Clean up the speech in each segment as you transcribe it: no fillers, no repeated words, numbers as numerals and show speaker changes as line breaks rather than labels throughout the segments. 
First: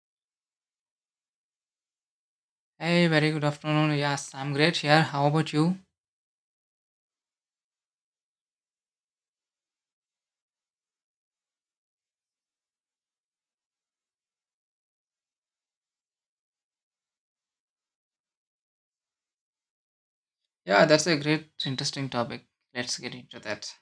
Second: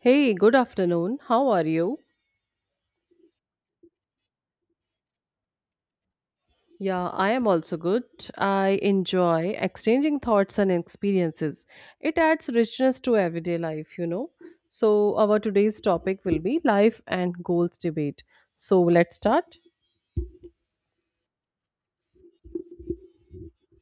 Hey, good afternoon. How are you?
Hey, very good afternoon. Yes, I'm great here. How about you?
Yeah, I am also good. I enjoy exchanging thoughts and experiences. It adds richness to everyday life, you know. So, our today's topic will be life and goals debate. So, let's start.
Yeah, that's a great, interesting topic. Let's get into that.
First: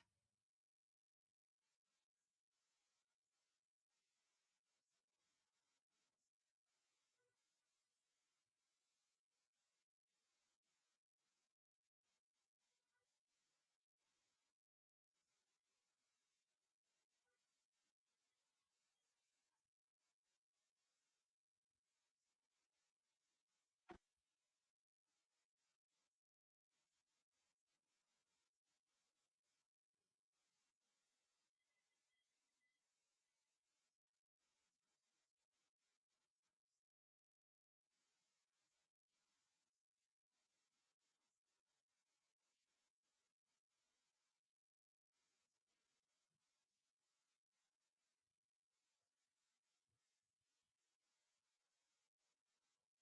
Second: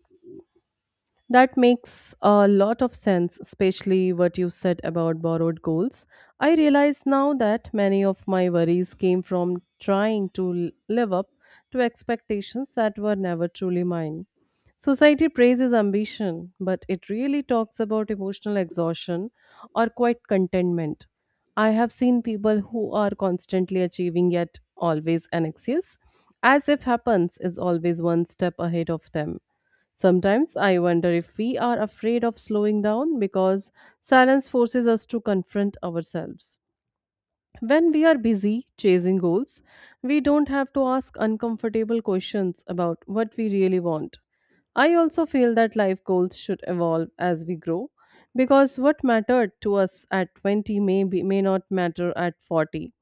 That makes a lot of sense, especially what you said about borrowed goals. I realize now that many of my worries came from trying to live up to expectations that were never truly mine. Society praises ambition, but it really talks about emotional exhaustion or quite contentment. I have seen people who are constantly achieving yet always anxious, as if happens is always one step ahead of them. Sometimes I wonder if we are afraid of slowing down because silence forces us to confront ourselves. When we are busy chasing goals, we don't have to ask uncomfortable questions about what we really want. I also feel that life goals should evolve as we grow because what mattered to us at 20 may not matter at 40.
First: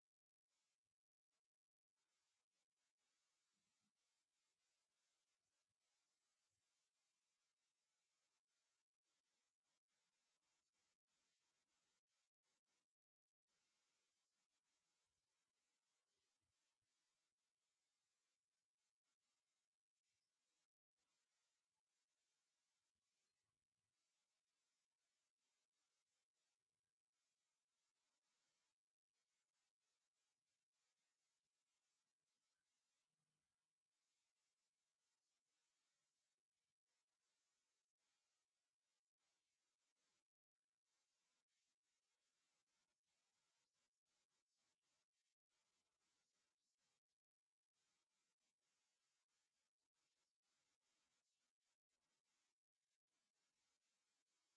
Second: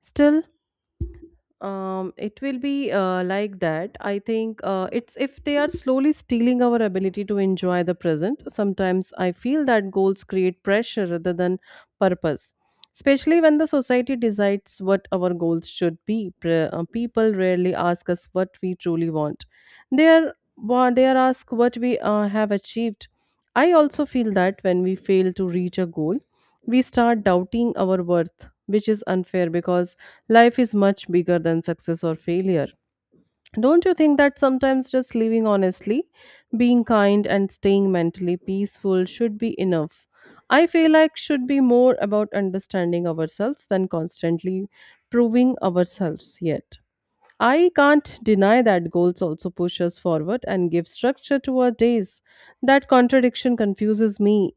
Still, it will be like that. I think it's if they are slowly stealing our ability to enjoy the present. Sometimes I feel that goals create pressure rather than purpose, especially when the society decides what our goals should be. People rarely ask us what we truly want. They are asked what we have achieved. I also feel that when we fail to reach a goal, we start doubting our worth, which is unfair because life is much bigger than success or failure. Don't you think that sometimes just living honestly, being kind, and staying mentally peaceful should be enough? I feel like should be more about understanding ourselves than constantly proving ourselves yet. I can't deny that goals also push us forward and give structure to our days. That contradiction confuses me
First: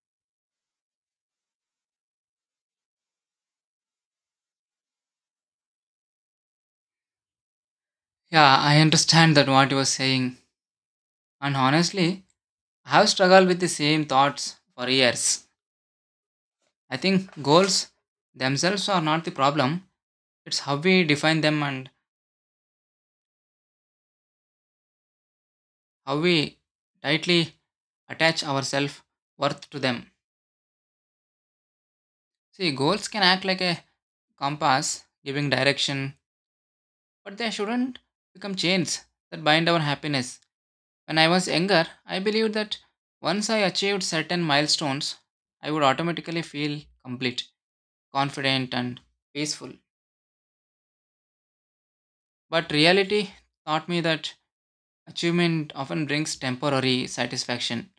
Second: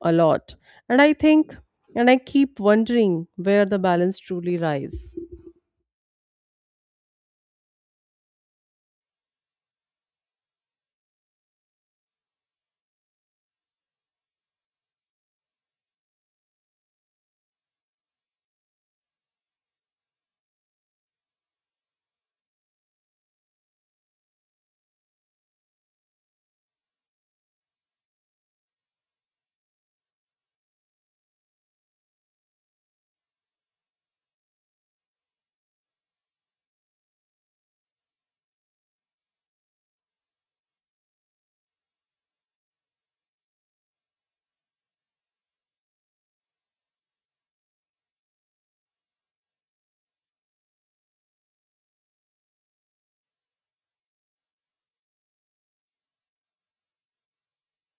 a lot. And I think, and I keep wondering where the balance truly lies.
Yeah, I understand that what you were saying. And honestly, I have struggled with the same thoughts for years. I think goals themselves are not the problem. It's how we define them and how we tightly attach ourselves worth to them. See, goals can act like a compass, giving direction, but they shouldn't become chains that bind our happiness. When I was younger, I believed that once I achieved certain milestones, I would automatically feel complete, confident, and peaceful. But reality taught me that achievement often brings temporary satisfaction,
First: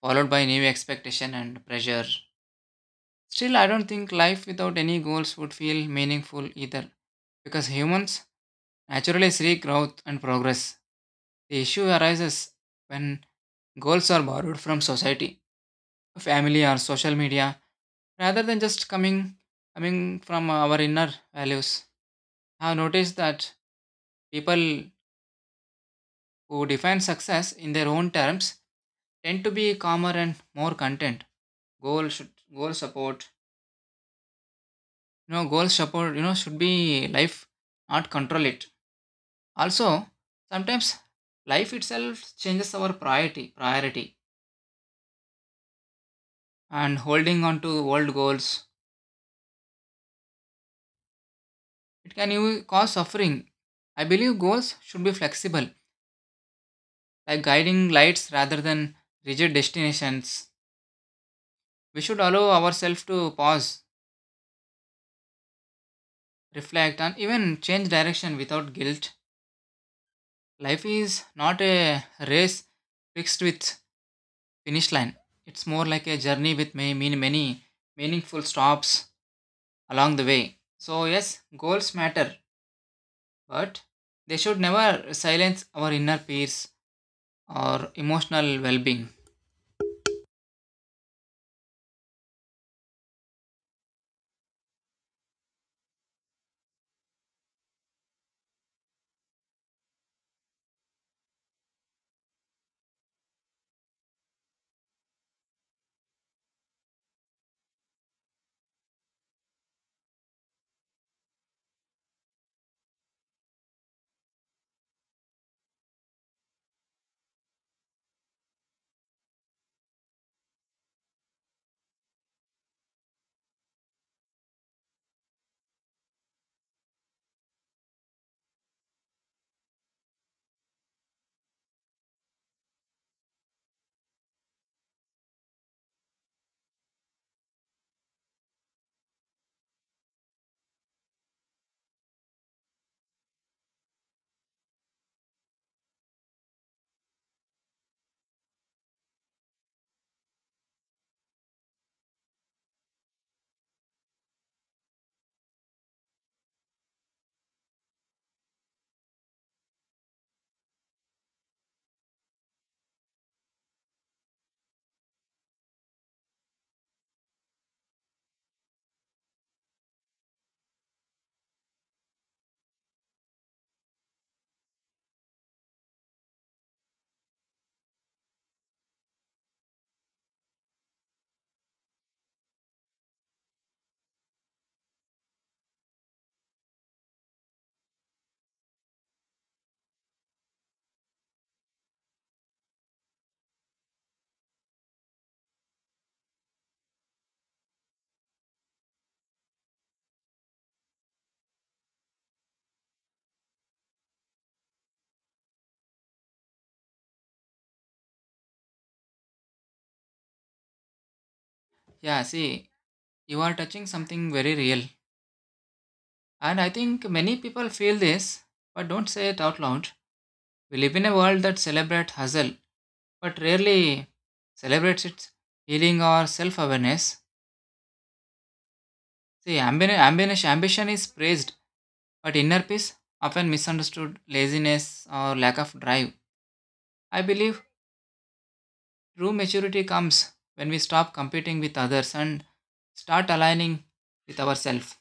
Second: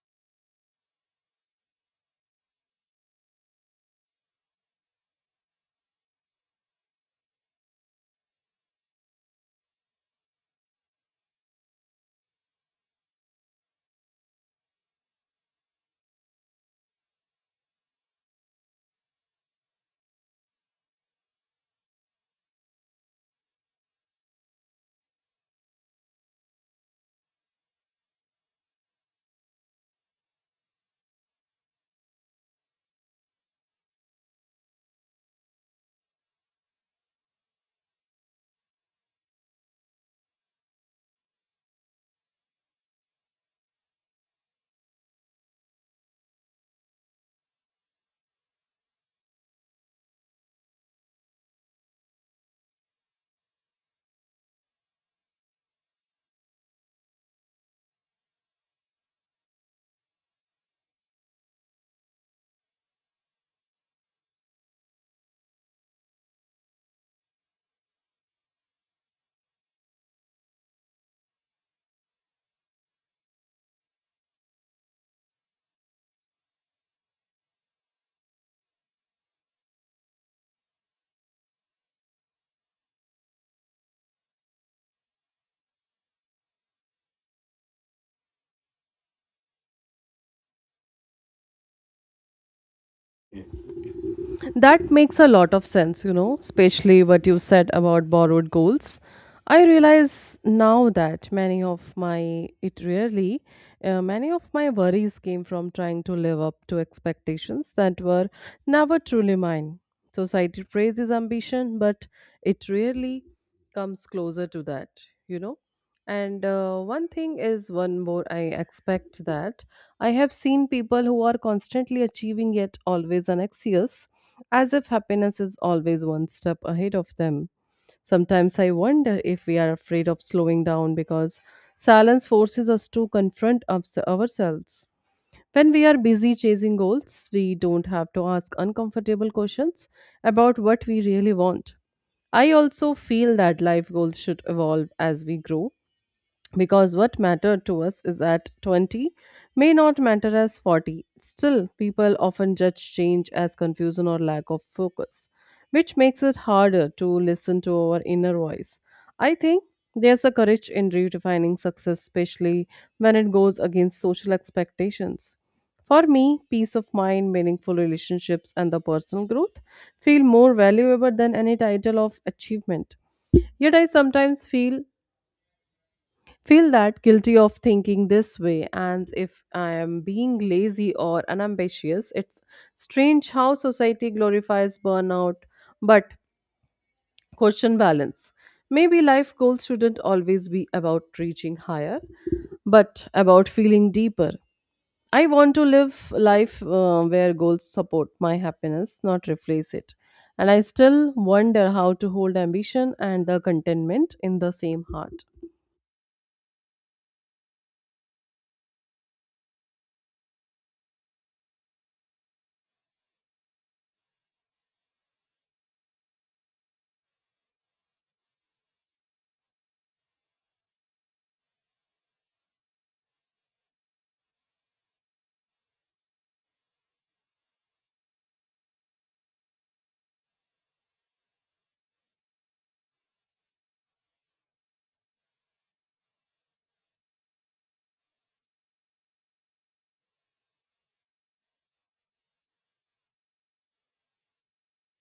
followed by new expectation and pressure. Still, I don't think life without any goals would feel meaningful either, because humans naturally seek growth and progress. The issue arises when goals are borrowed from society, family, or social media rather than just coming from our inner values. I have noticed that people who define success in their own terms tend to be calmer and more content. Goal should goal support. You know, goal support, should be life, not control it. Also, sometimes life itself changes our priority and holding on to old goals. It can even cause suffering. I believe goals should be flexible like guiding lights rather than rigid destinations. We should allow ourselves to pause, reflect, and even change direction without guilt. Life is not a race fixed with finish line. It's more like a journey with many, many, many meaningful stops along the way. So yes, goals matter, but they should never silence our inner peace or emotional well-being.
That makes a lot of sense, you know, especially what you said about borrowed goals. I realize now that many of my, it really, Many of my worries came from trying to live up to expectations that were never truly mine. Society praises ambition, but it rarely comes closer to that, you know. And one thing is, one more, I expect that I have seen people who are constantly achieving yet always anxious as if happiness is always one step ahead of them. Sometimes I wonder if we are afraid of slowing down because silence forces us to confront ourselves. When we are busy chasing goals, we don't have to ask uncomfortable questions about what we really want. I also feel that life goals should evolve as we grow because what mattered to us is at 20 may not matter as 40. Still, people often judge change as confusion or lack of focus, which makes it harder to listen to our inner voice. I think there's a courage in redefining success, especially when it goes against social expectations. For me, peace of mind, meaningful relationships, and the personal growth feel more valuable than any title of achievement. Yet I sometimes feel that guilty of thinking this way, and if I am being lazy or unambitious, it's strange how society glorifies burnout, but question balance. Maybe life goals shouldn't always be about reaching higher but about feeling deeper. I want to live life where goals support my happiness, not replace it. And I still wonder how to hold ambition and the contentment in the same heart.
Yeah, see, you are touching something very real. And I think many people feel this, but don't say it out loud. We live in a world that celebrates hustle, but rarely celebrates its healing or self awareness. See, ambition is praised, but inner peace often misunderstood laziness or lack of drive. I believe true maturity comes when we stop competing with others and start aligning with ourselves.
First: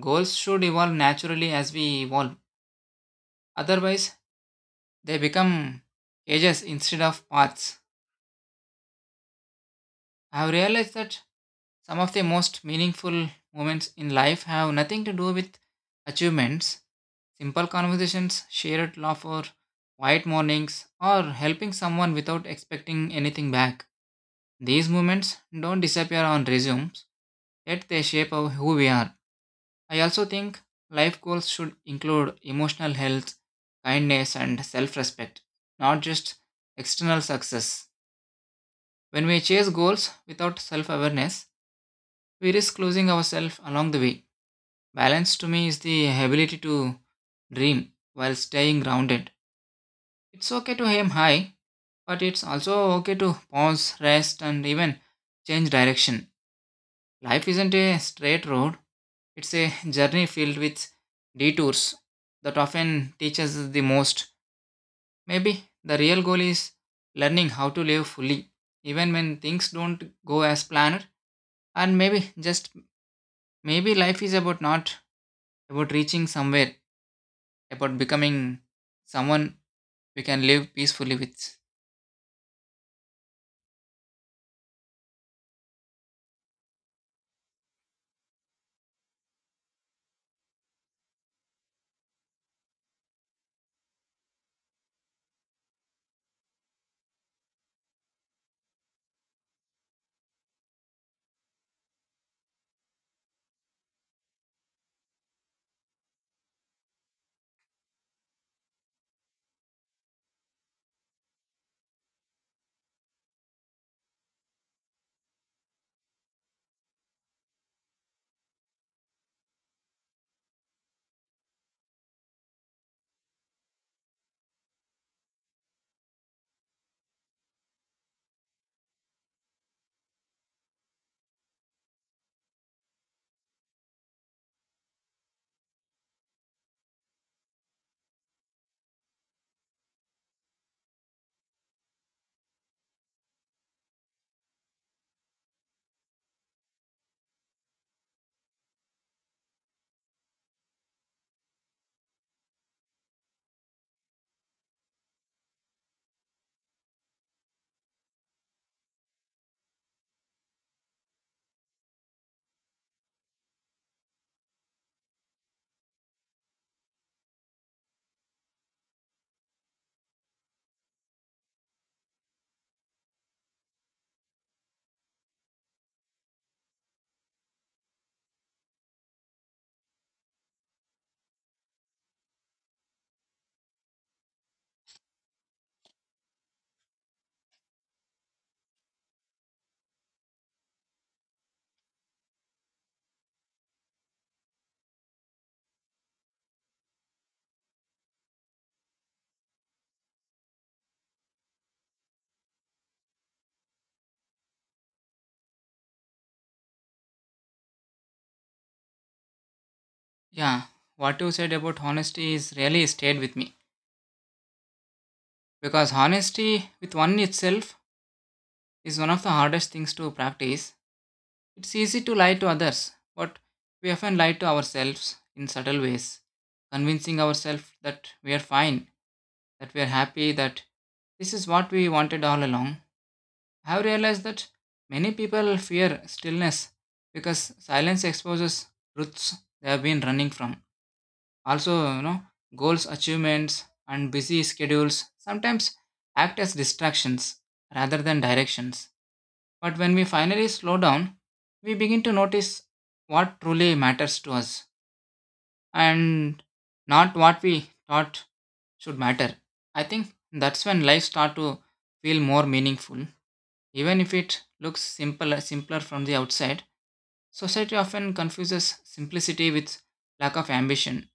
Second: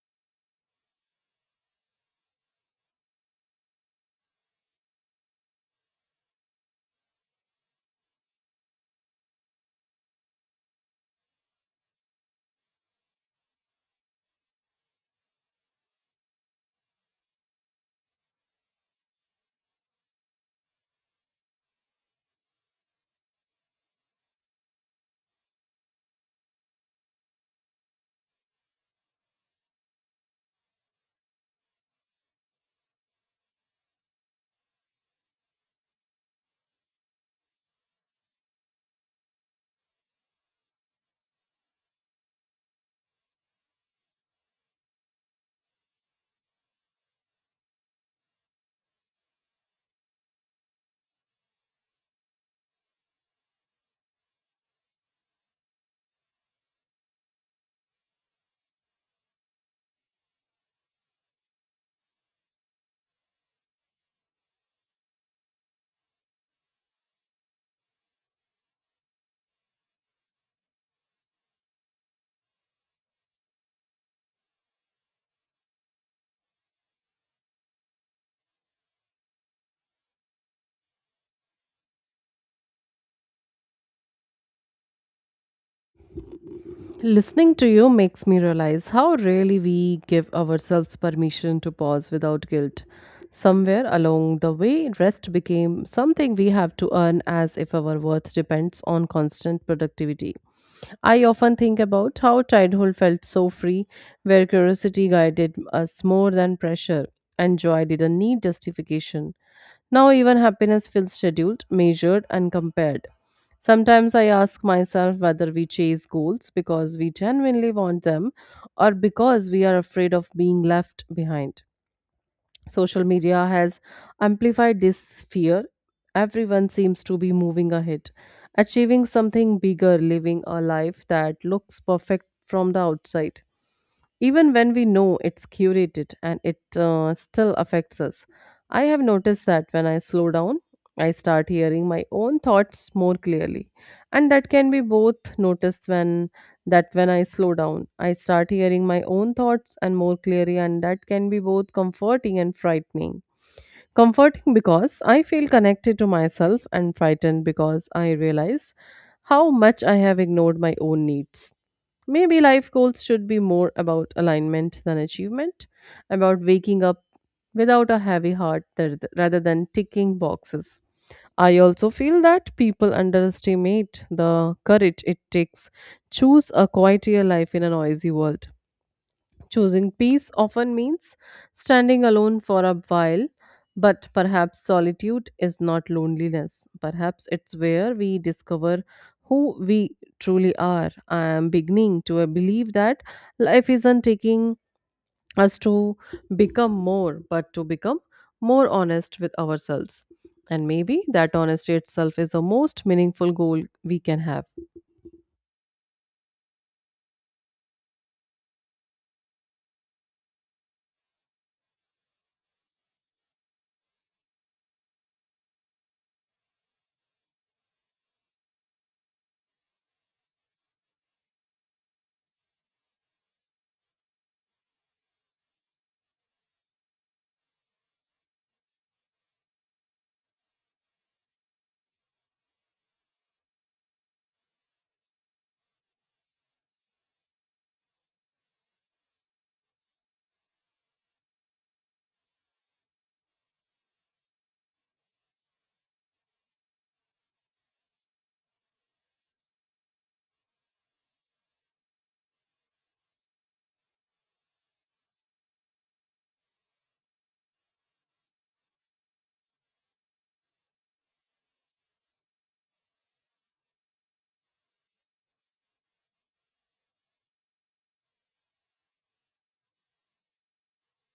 Goals should evolve naturally as we evolve, otherwise, they become edges instead of paths. I have realized that some of the most meaningful moments in life have nothing to do with achievements. Simple conversations, shared laughter, quiet mornings, or helping someone without expecting anything back. These moments don't disappear on resumes, yet they shape who we are. I also think life goals should include emotional health, kindness, and self respect, not just external success. When we chase goals without self awareness, we risk losing ourselves along the way. Balance to me is the ability to dream while staying grounded. It's okay to aim high, but it's also okay to pause, rest, and even change direction. Life isn't a straight road, it's a journey filled with detours that often teach us the most. Maybe the real goal is learning how to live fully, even when things don't go as planned. And maybe, just maybe, life is about not about reaching somewhere about becoming someone we can live peacefully with.
Listening to you makes me realize how rarely we give ourselves permission to pause without guilt. Somewhere along the way, rest became something we have to earn as if our worth depends on constant productivity. I often think about how childhood felt so free, where curiosity guided us more than pressure, and joy didn't need justification. Now, even happiness feels scheduled, measured, and compared. Sometimes I ask myself whether we chase goals because we genuinely want them or because we are afraid of being left behind. Social media has amplified this fear. Everyone seems to be moving ahead, achieving something bigger, living a life that looks perfect from the outside even when we know it's curated, and it still affects us. I have noticed that when I slow down, I start hearing my own thoughts more clearly. And that can be both noticed when that when I slow down, I start hearing my own thoughts and more clearly, and that can be both comforting and frightening. Comforting because I feel connected to myself, and frightened because I realize how much I have ignored my own needs. Maybe life goals should be more about alignment than achievement, about waking up without a heavy heart rather than ticking boxes. I also feel that people underestimate the courage it takes choose a quieter life in a noisy world. Choosing peace often means standing alone for a while, but perhaps solitude is not loneliness. Perhaps it's where we discover who we truly are. I am beginning to believe that life isn't taking us to become more, but to become more honest with ourselves. And maybe that honesty itself is the most meaningful goal we can have.
Yeah, what you said about honesty is really stayed with me because honesty with one itself is one of the hardest things to practice. It's easy to lie to others, but we often lie to ourselves in subtle ways, convincing ourselves that we are fine, that we are happy, that this is what we wanted all along. I've realized that many people fear stillness because silence exposes truths they have been running from. Also, goals, achievements, and busy schedules sometimes act as distractions rather than directions. But when we finally slow down, we begin to notice what truly matters to us and not what we thought should matter. I think that's when life starts to feel more meaningful. Even if it looks simple, simpler from the outside, society often confuses simplicity with lack of ambition.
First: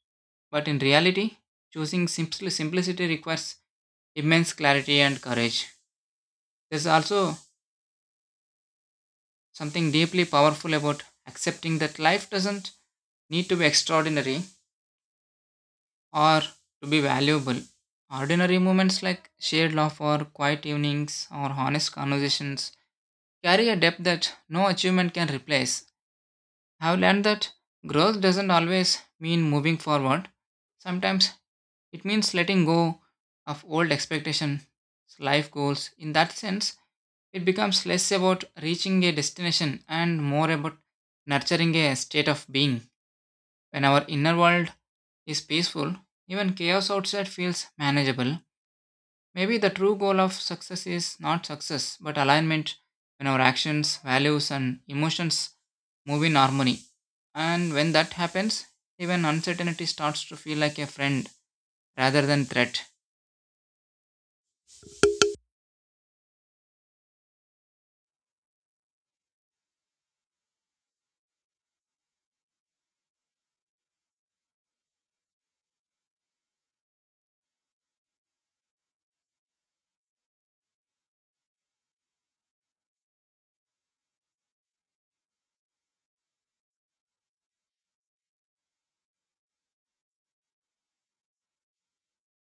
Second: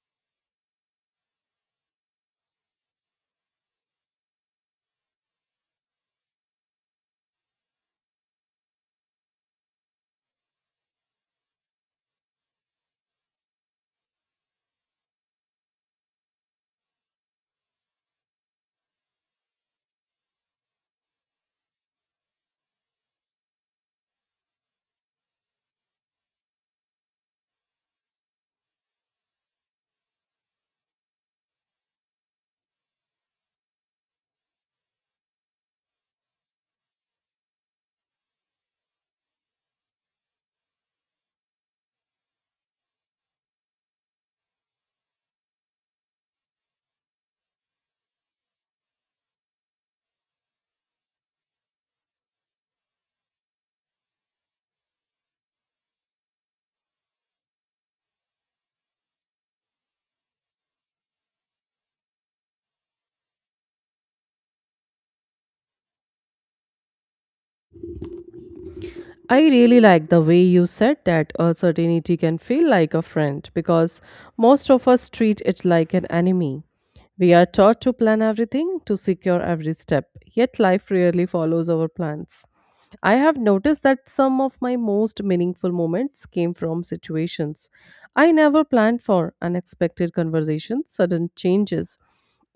But in reality, choosing simplicity requires immense clarity and courage. There's also something deeply powerful about accepting that life doesn't need to be extraordinary or to be valuable. Ordinary moments like shared love or quiet evenings or honest conversations carry a depth that no achievement can replace. I've learned that growth doesn't always mean moving forward. Sometimes it means letting go of old expectations, life goals. In that sense, it becomes less about reaching a destination and more about nurturing a state of being. When our inner world is peaceful, even chaos outside feels manageable. Maybe the true goal of success is not success, but alignment when our actions, values, and emotions move in harmony. And when that happens, even uncertainty starts to feel like a friend rather than threat.
I really like the way you said that uncertainty can feel like a friend because most of us treat it like an enemy. We are taught to plan everything, to secure every step, yet life rarely follows our plans. I have noticed that some of my most meaningful moments came from situations I never planned for unexpected conversations, sudden changes,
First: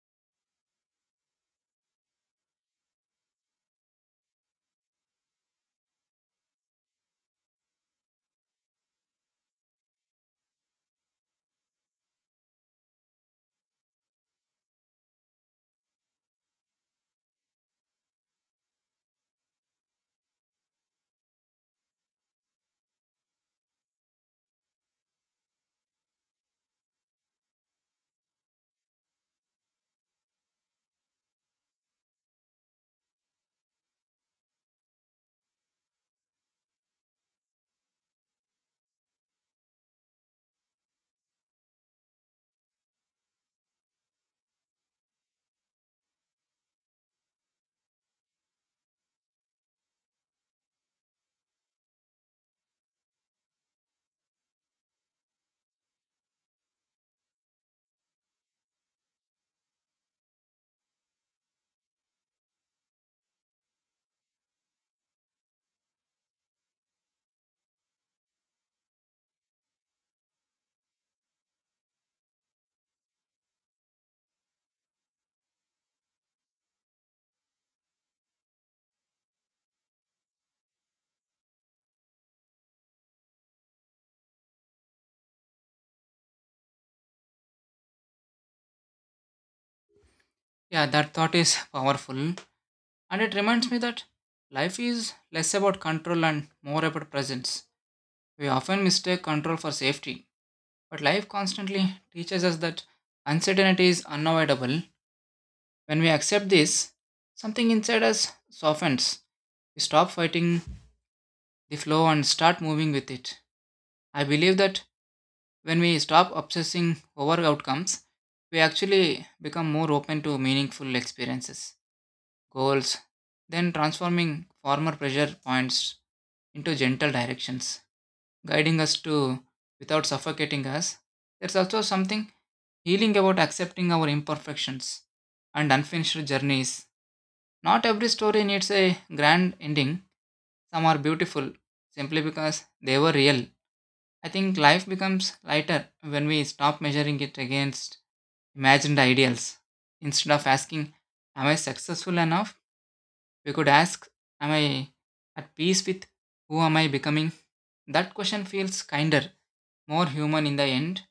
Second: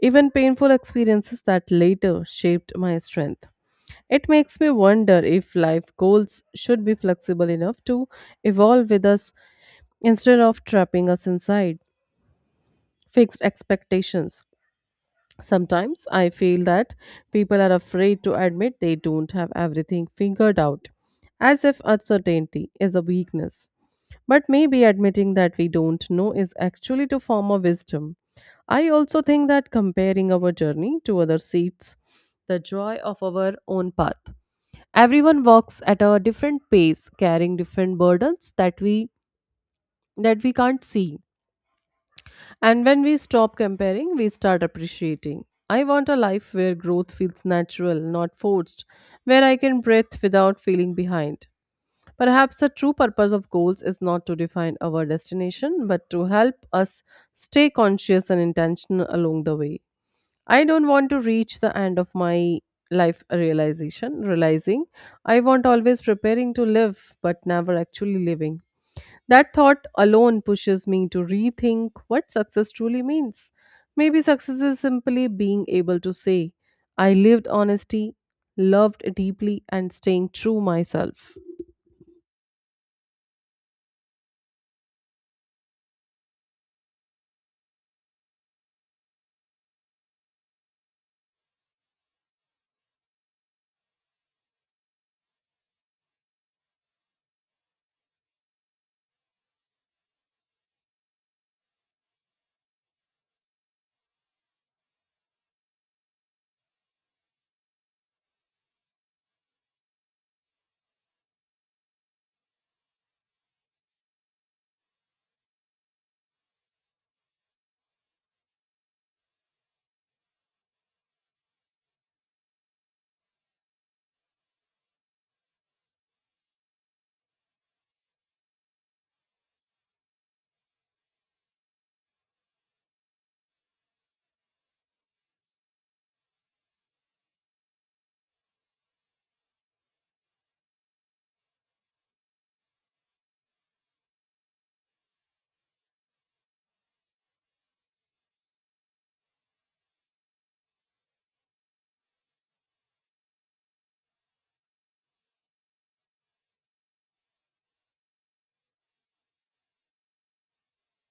even painful experiences that later shaped my strength. It makes me wonder if life goals should be flexible enough to evolve with us instead of trapping us inside fixed expectations. Sometimes I feel that people are afraid to admit they don't have everything figured out, as if uncertainty is a weakness. But maybe admitting that we don't know is actually to form a wisdom. I also think that comparing our journey to other seats, the joy of our own path. Everyone walks at a different pace, carrying different burdens that we can't see. And when we stop comparing, we start appreciating. I want a life where growth feels natural, not forced, where I can breathe without feeling behind. Perhaps the true purpose of goals is not to define our destination, but to help us stay conscious and intentional along the way. I don't want to reach the end of my realizing I want always preparing to live but never actually living. That thought alone pushes me to rethink what success truly means. Maybe success is simply being able to say, I lived honesty, loved deeply, and staying true myself.
Yeah, that thought is powerful. And it reminds me that life is less about control and more about presence. We often mistake control for safety, but life constantly teaches us that uncertainty is unavoidable. When we accept this, something inside us softens. We stop fighting the flow and start moving with it. I believe that when we stop obsessing over outcomes, we actually become more open to meaningful experiences, goals, then transforming former pressure points into gentle directions, guiding us to without suffocating us. There's also something healing about accepting our imperfections and unfinished journeys. Not every story needs a grand ending. Some are beautiful simply because they were real. I think life becomes lighter when we stop measuring it against imagined ideals. Instead of asking, "Am I successful enough?" we could ask, "Am I at peace with who am I becoming?" That question feels kinder, more human in the end.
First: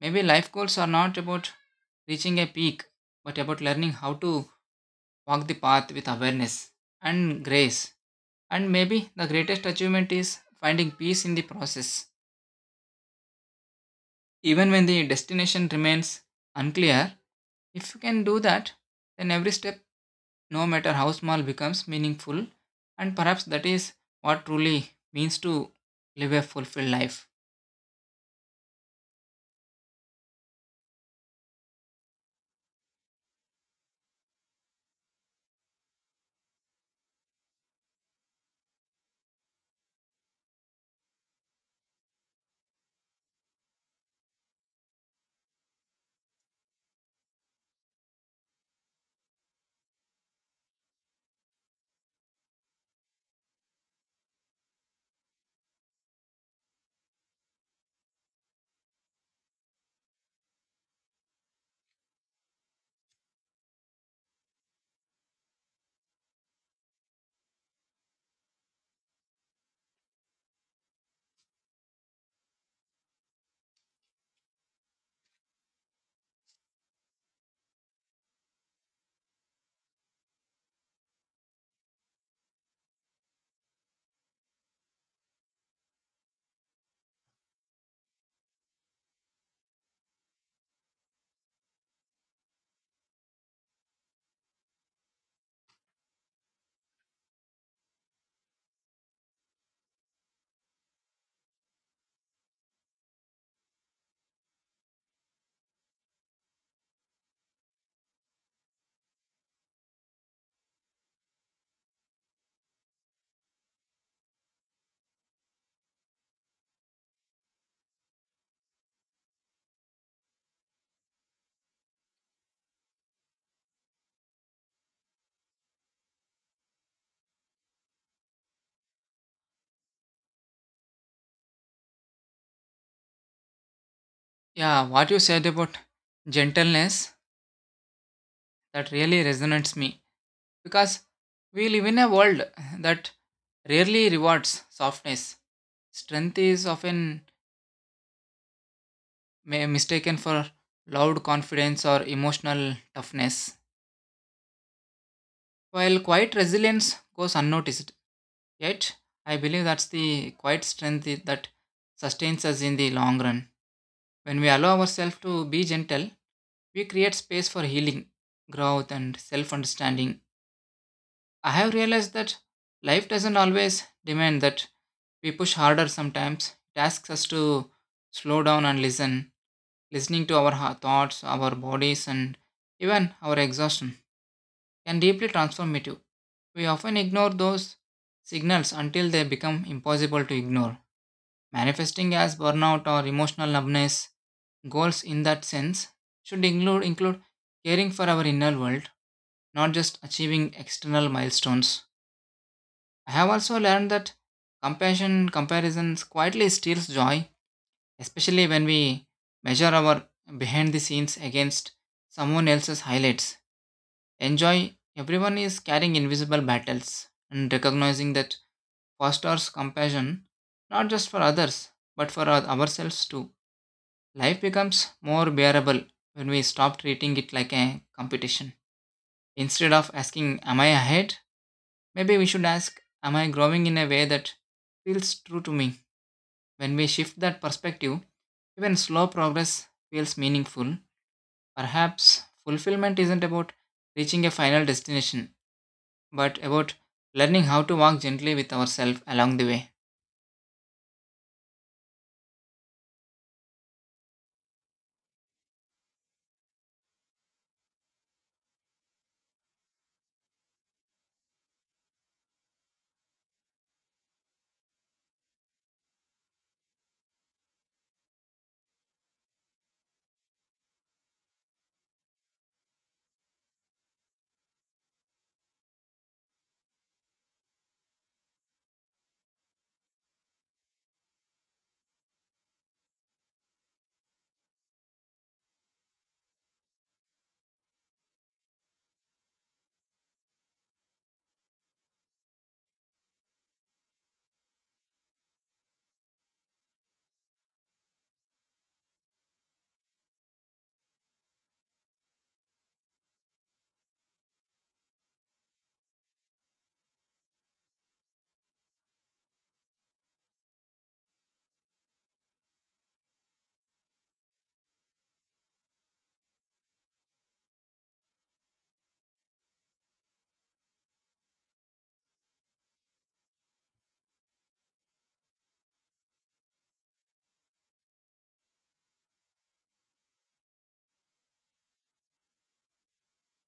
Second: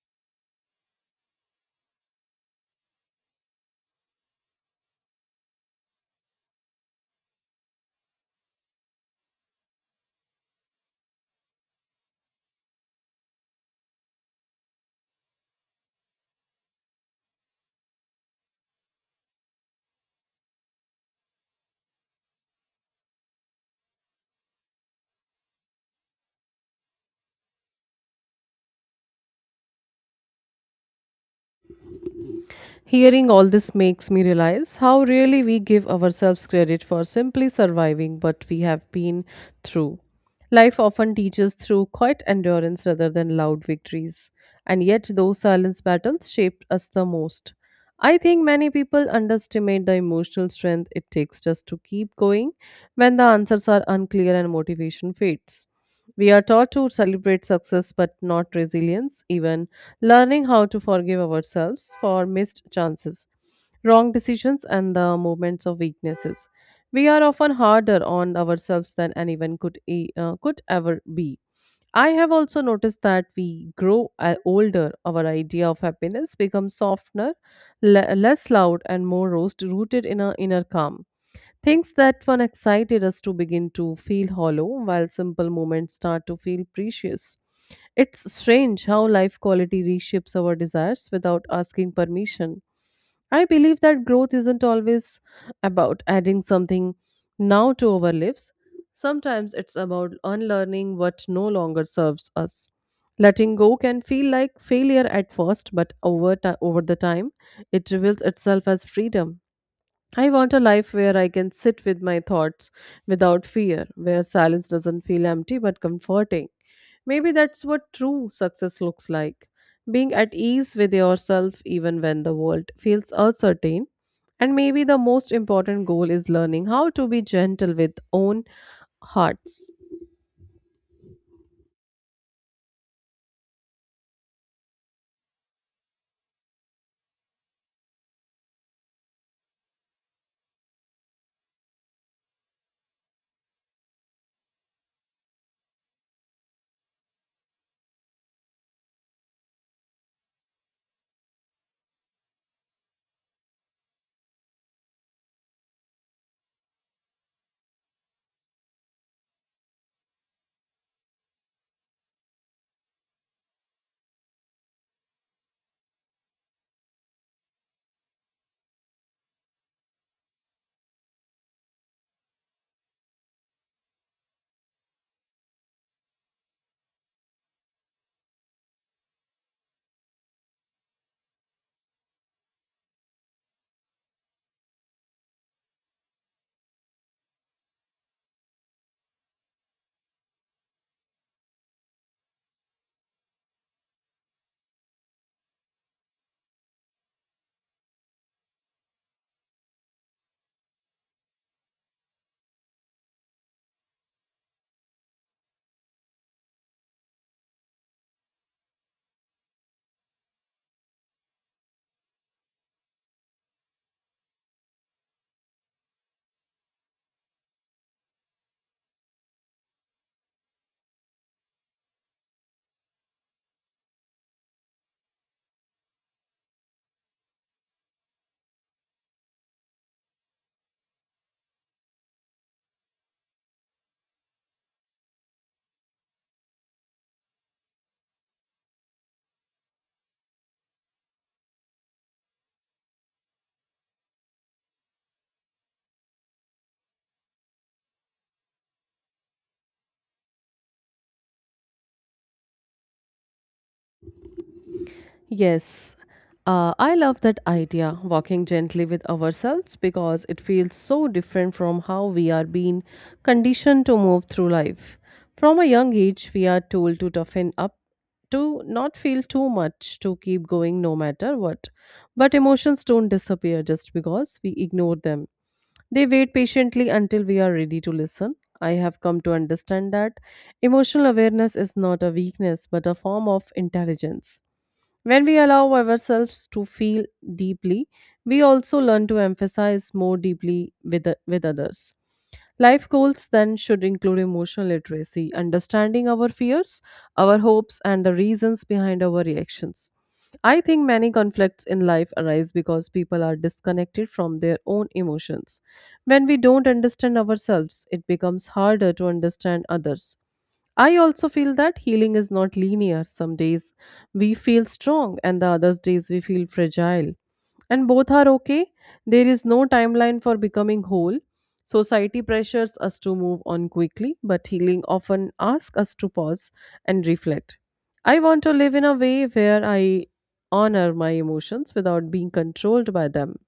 Maybe life goals are not about reaching a peak, but about learning how to walk the path with awareness and grace. And maybe the greatest achievement is finding peace in the process. Even when the destination remains unclear, if you can do that, then every step, no matter how small, becomes meaningful. And perhaps that is what truly means to live a fulfilled life.
Hearing all this makes me realize how really we give ourselves credit for simply surviving what we have been through. Life often teaches through quiet endurance rather than loud victories, and yet those silence battles shaped us the most. I think many people underestimate the emotional strength it takes just to keep going when the answers are unclear and motivation fades. We are taught to celebrate success but not resilience, even learning how to forgive ourselves for missed chances, wrong decisions, and the moments of weaknesses. We are often harder on ourselves than anyone could ever be. I have also noticed that we grow older, our idea of happiness becomes softer, less loud, and more rooted in our inner calm. Things that one excited us to begin to feel hollow, while simple moments start to feel precious. It's strange how life quality reshapes our desires without asking permission. I believe that growth isn't always about adding something now to our lives. Sometimes it's about unlearning what no longer serves us. Letting go can feel like failure at first, but over the time, it reveals itself as freedom. I want a life where I can sit with my thoughts without fear, where silence doesn't feel empty but comforting. Maybe that's what true success looks like being at ease with yourself even when the world feels uncertain. And maybe the most important goal is learning how to be gentle with own hearts.
Yeah, what you said about gentleness, that really resonates me, because we live in a world that rarely rewards softness. Strength is often mistaken for loud confidence or emotional toughness, while quiet resilience goes unnoticed. Yet, I believe that's the quiet strength I- that sustains us in the long run. When we allow ourselves to be gentle, we create space for healing, growth, and self understanding. I have realized that life doesn't always demand that we push harder sometimes. It asks us to slow down and listen. Listening to our thoughts, our bodies, and even our exhaustion can deeply transformative. We often ignore those signals until they become impossible to ignore, manifesting as burnout or emotional numbness. Goals in that sense should include caring for our inner world, not just achieving external milestones. I have also learned that compassion comparisons quietly steals joy, especially when we measure our behind the scenes against someone else's highlights. Enjoy everyone is carrying invisible battles and recognizing that fosters compassion not just for others but for ourselves too. Life becomes more bearable when we stop treating it like a competition. Instead of asking, "Am I ahead?" Maybe we should ask, "Am I growing in a way that feels true to me?" When we shift that perspective, even slow progress feels meaningful. Perhaps fulfillment isn't about reaching a final destination, but about learning how to walk gently with ourselves along the way.
Yes, I love that idea, walking gently with ourselves, because it feels so different from how we are being conditioned to move through life. From a young age, we are told to toughen up, to not feel too much, to keep going no matter what. But emotions don't disappear just because we ignore them. They wait patiently until we are ready to listen. I have come to understand that emotional awareness is not a weakness but a form of intelligence. When we allow ourselves to feel deeply, we also learn to empathize more deeply with others. Life goals then should include emotional literacy, understanding our fears, our hopes, and the reasons behind our reactions. I think many conflicts in life arise because people are disconnected from their own emotions. When we don't understand ourselves, it becomes harder to understand others. I also feel that healing is not linear. Some days we feel strong, and the other days we feel fragile. And both are okay. There is no timeline for becoming whole. Society pressures us to move on quickly, but healing often asks us to pause and reflect. I want to live in a way where I honor my emotions without being controlled by them.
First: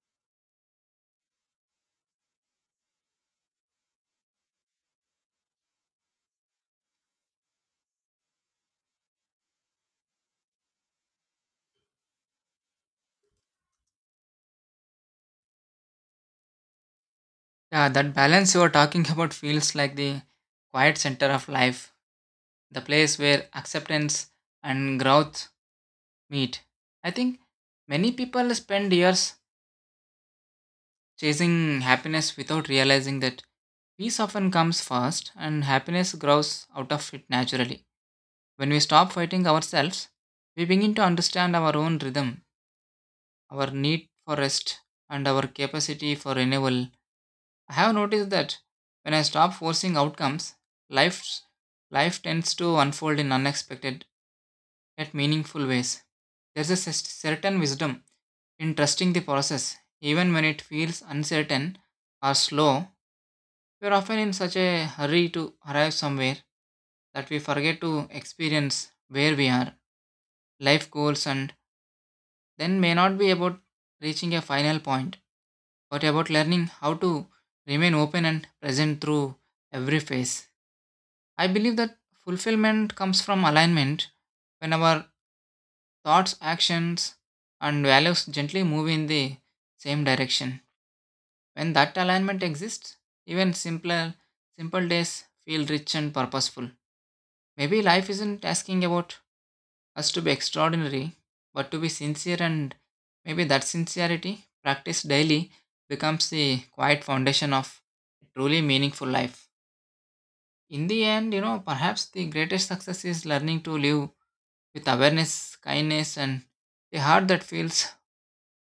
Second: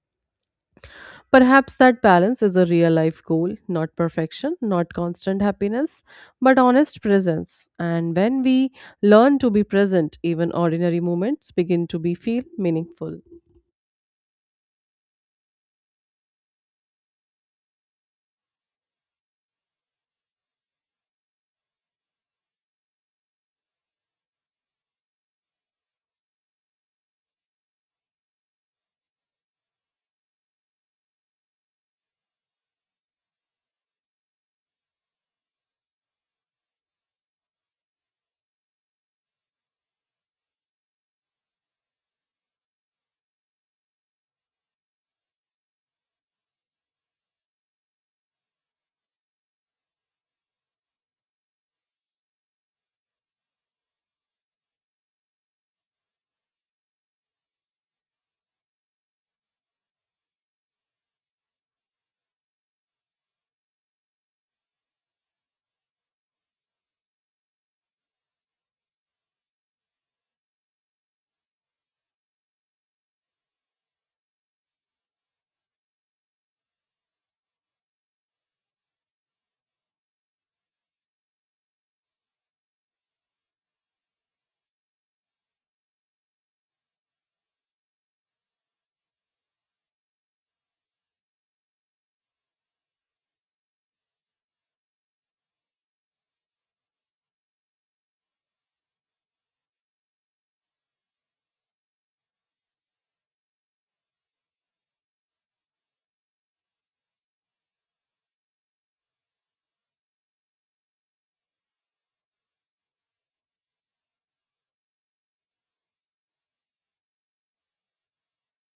Perhaps that balance is a real life goal, not perfection, not constant happiness, but honest presence. And when we learn to be present, even ordinary moments begin to be feel meaningful.
Yeah, that balance you are talking about feels like the quiet center of life, the place where acceptance and growth meet. I think many people spend years chasing happiness without realizing that peace often comes first and happiness grows out of it naturally. When we stop fighting ourselves, we begin to understand our own rhythm, our need for rest, and our capacity for renewal. I have noticed that when I stop forcing outcomes, life's, life tends to unfold in unexpected yet meaningful ways. There's a certain wisdom in trusting the process, even when it feels uncertain or slow. We're often in such a hurry to arrive somewhere that we forget to experience where we are, life goals, and then may not be about reaching a final point, but about learning how to remain open and present through every phase. I believe that fulfillment comes from alignment when our thoughts, actions, and values gently move in the same direction. When that alignment exists, even simple days feel rich and purposeful. Maybe life isn't asking about us to be extraordinary, but to be sincere, and maybe that sincerity, practiced daily, becomes the quiet foundation of a truly meaningful life. In the end, perhaps the greatest success is learning to live with awareness, kindness, and a heart that feels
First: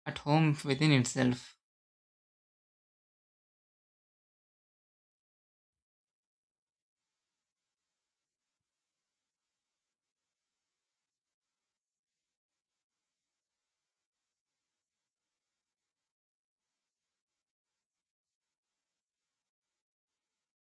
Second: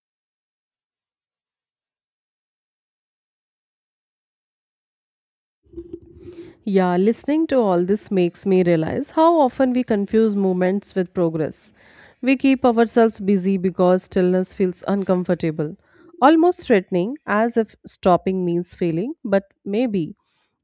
at home within itself.
Yeah, listening to all this makes me realize how often we confuse moments with progress. We keep ourselves busy because stillness feels uncomfortable, almost threatening, as if stopping means failing, but maybe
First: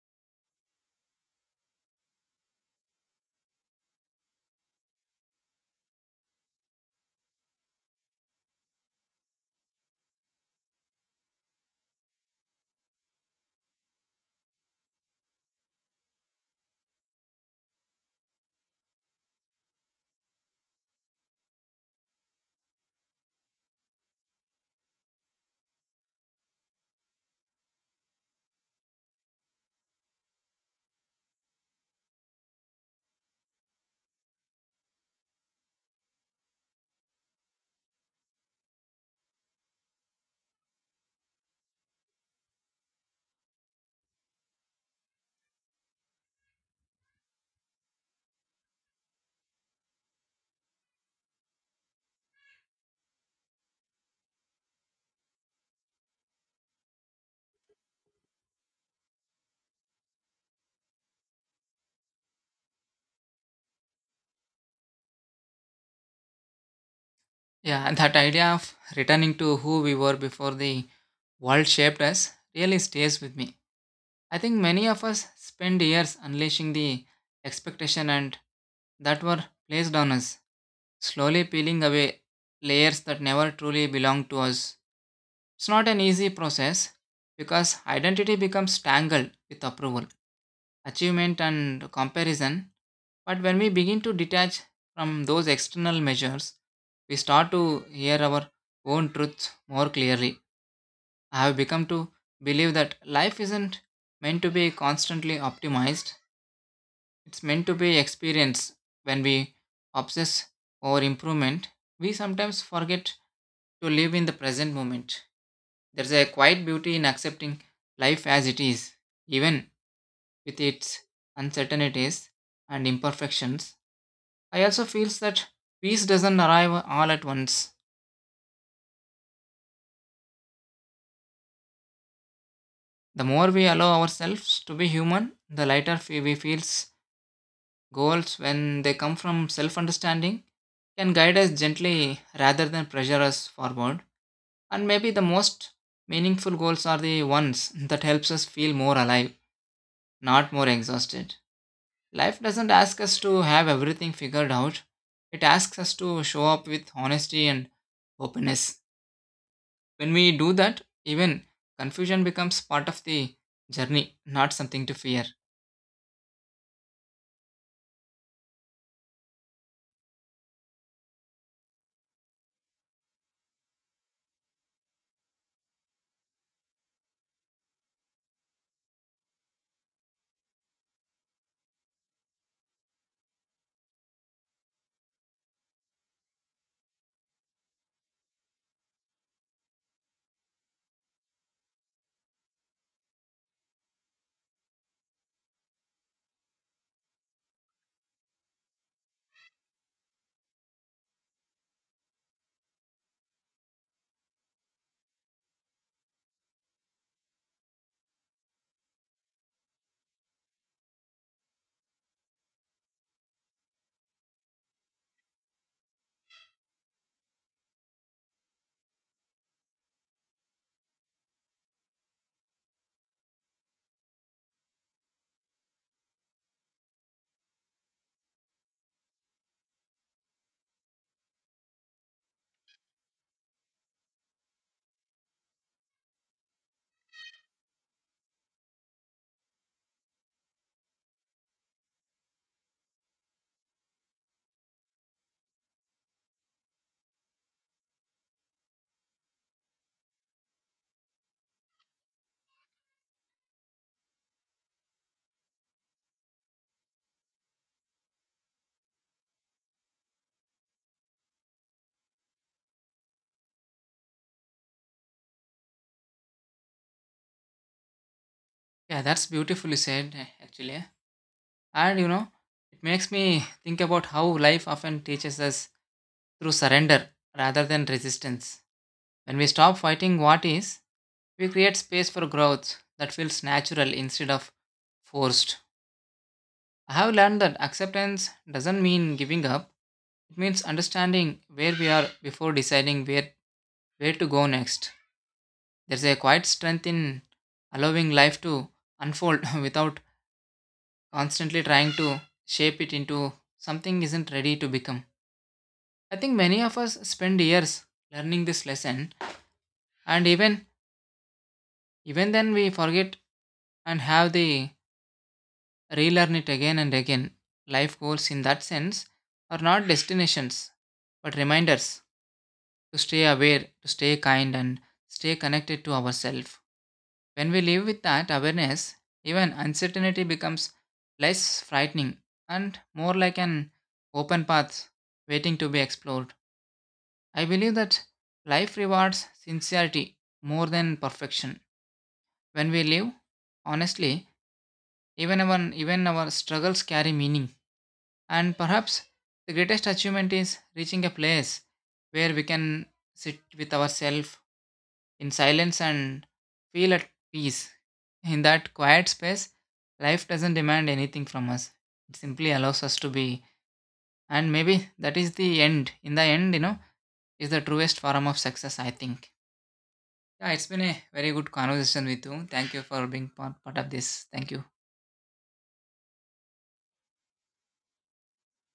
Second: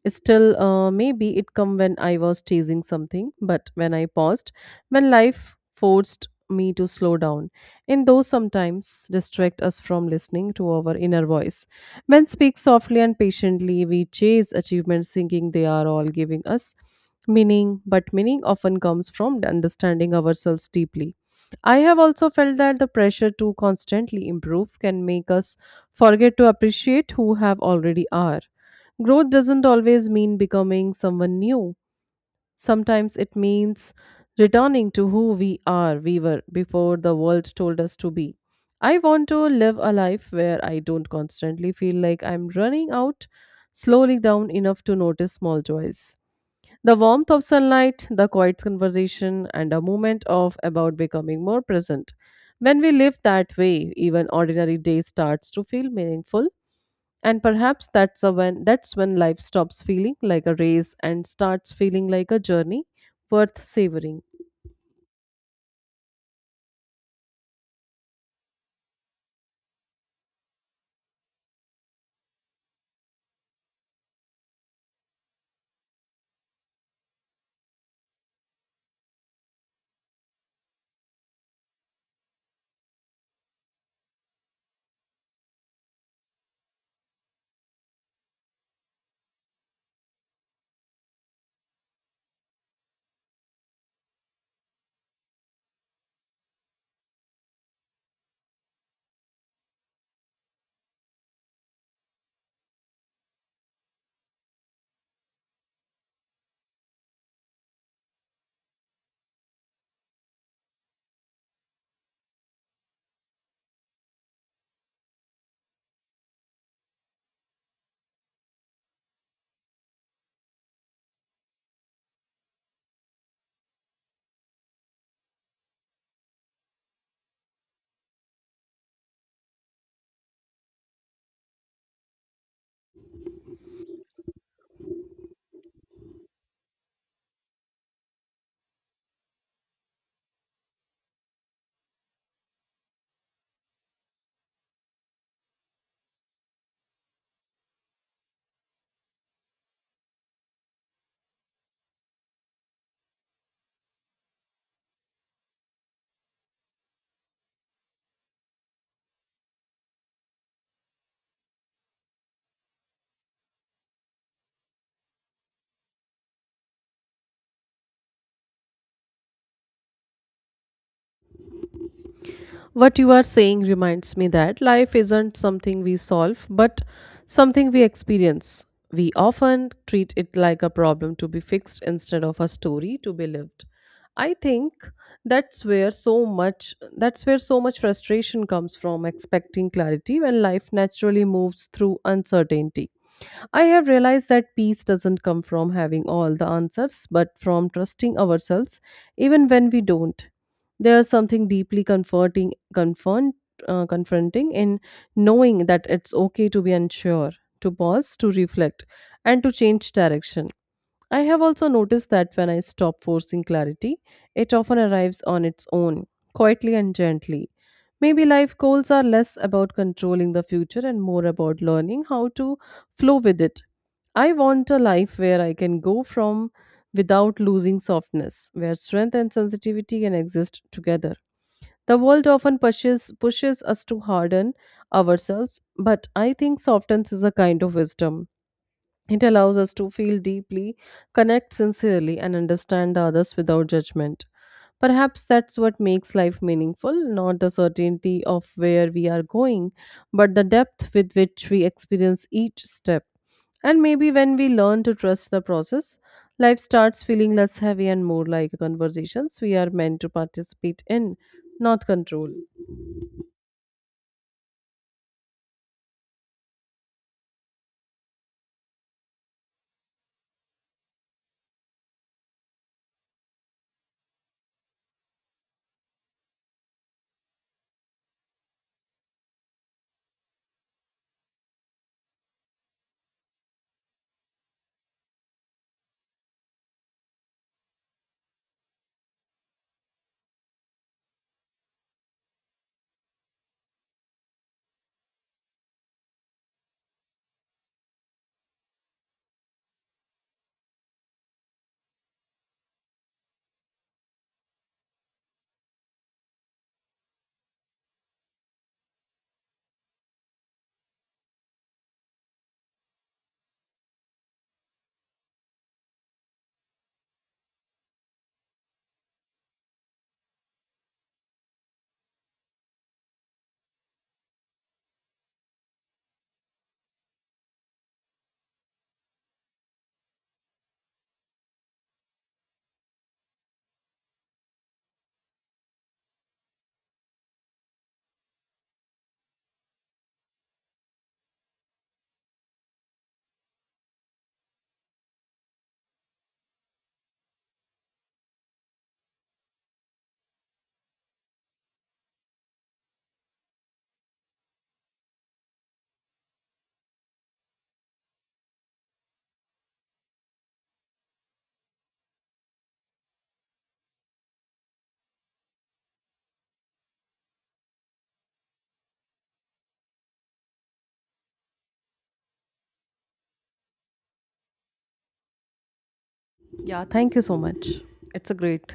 still, maybe it come when I was chasing something, but when I paused, when life forced me to slow down. And those sometimes distract us from listening to our inner voice. Men speak softly and patiently. We chase achievements, thinking they are all giving us meaning, but meaning often comes from understanding ourselves deeply. I have also felt that the pressure to constantly improve can make us forget to appreciate who have already are. Growth doesn't always mean becoming someone new. Sometimes it means returning to who we are, we were before the world told us to be. I want to live a life where I don't constantly feel like I'm running out, slowly down enough to notice small joys. The warmth of sunlight, the quiet conversation, and a moment of about becoming more present. When we live that way, even ordinary day starts to feel meaningful, and perhaps that's when life stops feeling like a race and starts feeling like a journey worth savoring.
Yeah, that idea of returning to who we were before the world shaped us really stays with me. I think many of us spend years unleashing the expectation and that were placed on us, slowly peeling away layers that never truly belonged to us. It's not an easy process because identity becomes tangled with approval, achievement, and comparison. But when we begin to detach from those external measures, we start to hear our own truths more clearly. I have become to believe that life isn't meant to be constantly optimized. It's meant to be experienced. When we obsess over improvement, we sometimes forget to live in the present moment. There's a quiet beauty in accepting life as it is, even with its uncertainties and imperfections. I also feel that peace doesn't arrive all at once. The more we allow ourselves to be human, the lighter fe- we feel. Goals, when they come from self understanding, can guide us gently rather than pressure us forward. And maybe the most meaningful goals are the ones that helps us feel more alive, not more exhausted. Life doesn't ask us to have everything figured out. It asks us to show up with honesty and openness. When we do that, even confusion becomes part of the journey, not something to fear.
What you are saying reminds me that life isn't something we solve, but something we experience. We often treat it like a problem to be fixed instead of a story to be lived. I think that's where so much frustration comes from expecting clarity when life naturally moves through uncertainty. I have realized that peace doesn't come from having all the answers, but from trusting ourselves even when we don't. There's something deeply comforting, confronting in knowing that it's okay to be unsure, to pause, to reflect, and to change direction. I have also noticed that when I stop forcing clarity, it often arrives on its own, quietly and gently. Maybe life goals are less about controlling the future and more about learning how to flow with it. I want a life where I can go from without losing softness, where strength and sensitivity can exist together. The world often pushes us to harden ourselves, but I think softness is a kind of wisdom. It allows us to feel deeply, connect sincerely, and understand others without judgment. Perhaps that's what makes life meaningful, not the certainty of where we are going, but the depth with which we experience each step. And maybe when we learn to trust the process, life starts feeling less heavy and more like conversations we are meant to participate in, not control.
Yeah, that's beautifully said, actually. And it makes me think about how life often teaches us through surrender rather than resistance. When we stop fighting what is, we create space for growth that feels natural instead of forced. I have learned that acceptance doesn't mean giving up. It means understanding where we are before deciding where to go next. There's a quiet strength in allowing life to unfold without constantly trying to shape it into something isn't ready to become. I think many of us spend years learning this lesson, and even then we forget and have the relearn it again and again. Life goals, in that sense, are not destinations but reminders to stay aware, to stay kind, and stay connected to ourselves. When we live with that awareness, even uncertainty becomes less frightening and more like an open path waiting to be explored. I believe that life rewards sincerity more than perfection. When we live honestly, even our struggles carry meaning. And perhaps the greatest achievement is reaching a place where we can sit with ourselves in silence and feel at peace. In that quiet space, life doesn't demand anything from us. It simply allows us to be. And maybe that is the end. In the end, is the truest form of success, I think. Yeah, it's been a very good conversation with you. Thank you for being part of this. Thank you.
Yeah, thank you so much. It's a great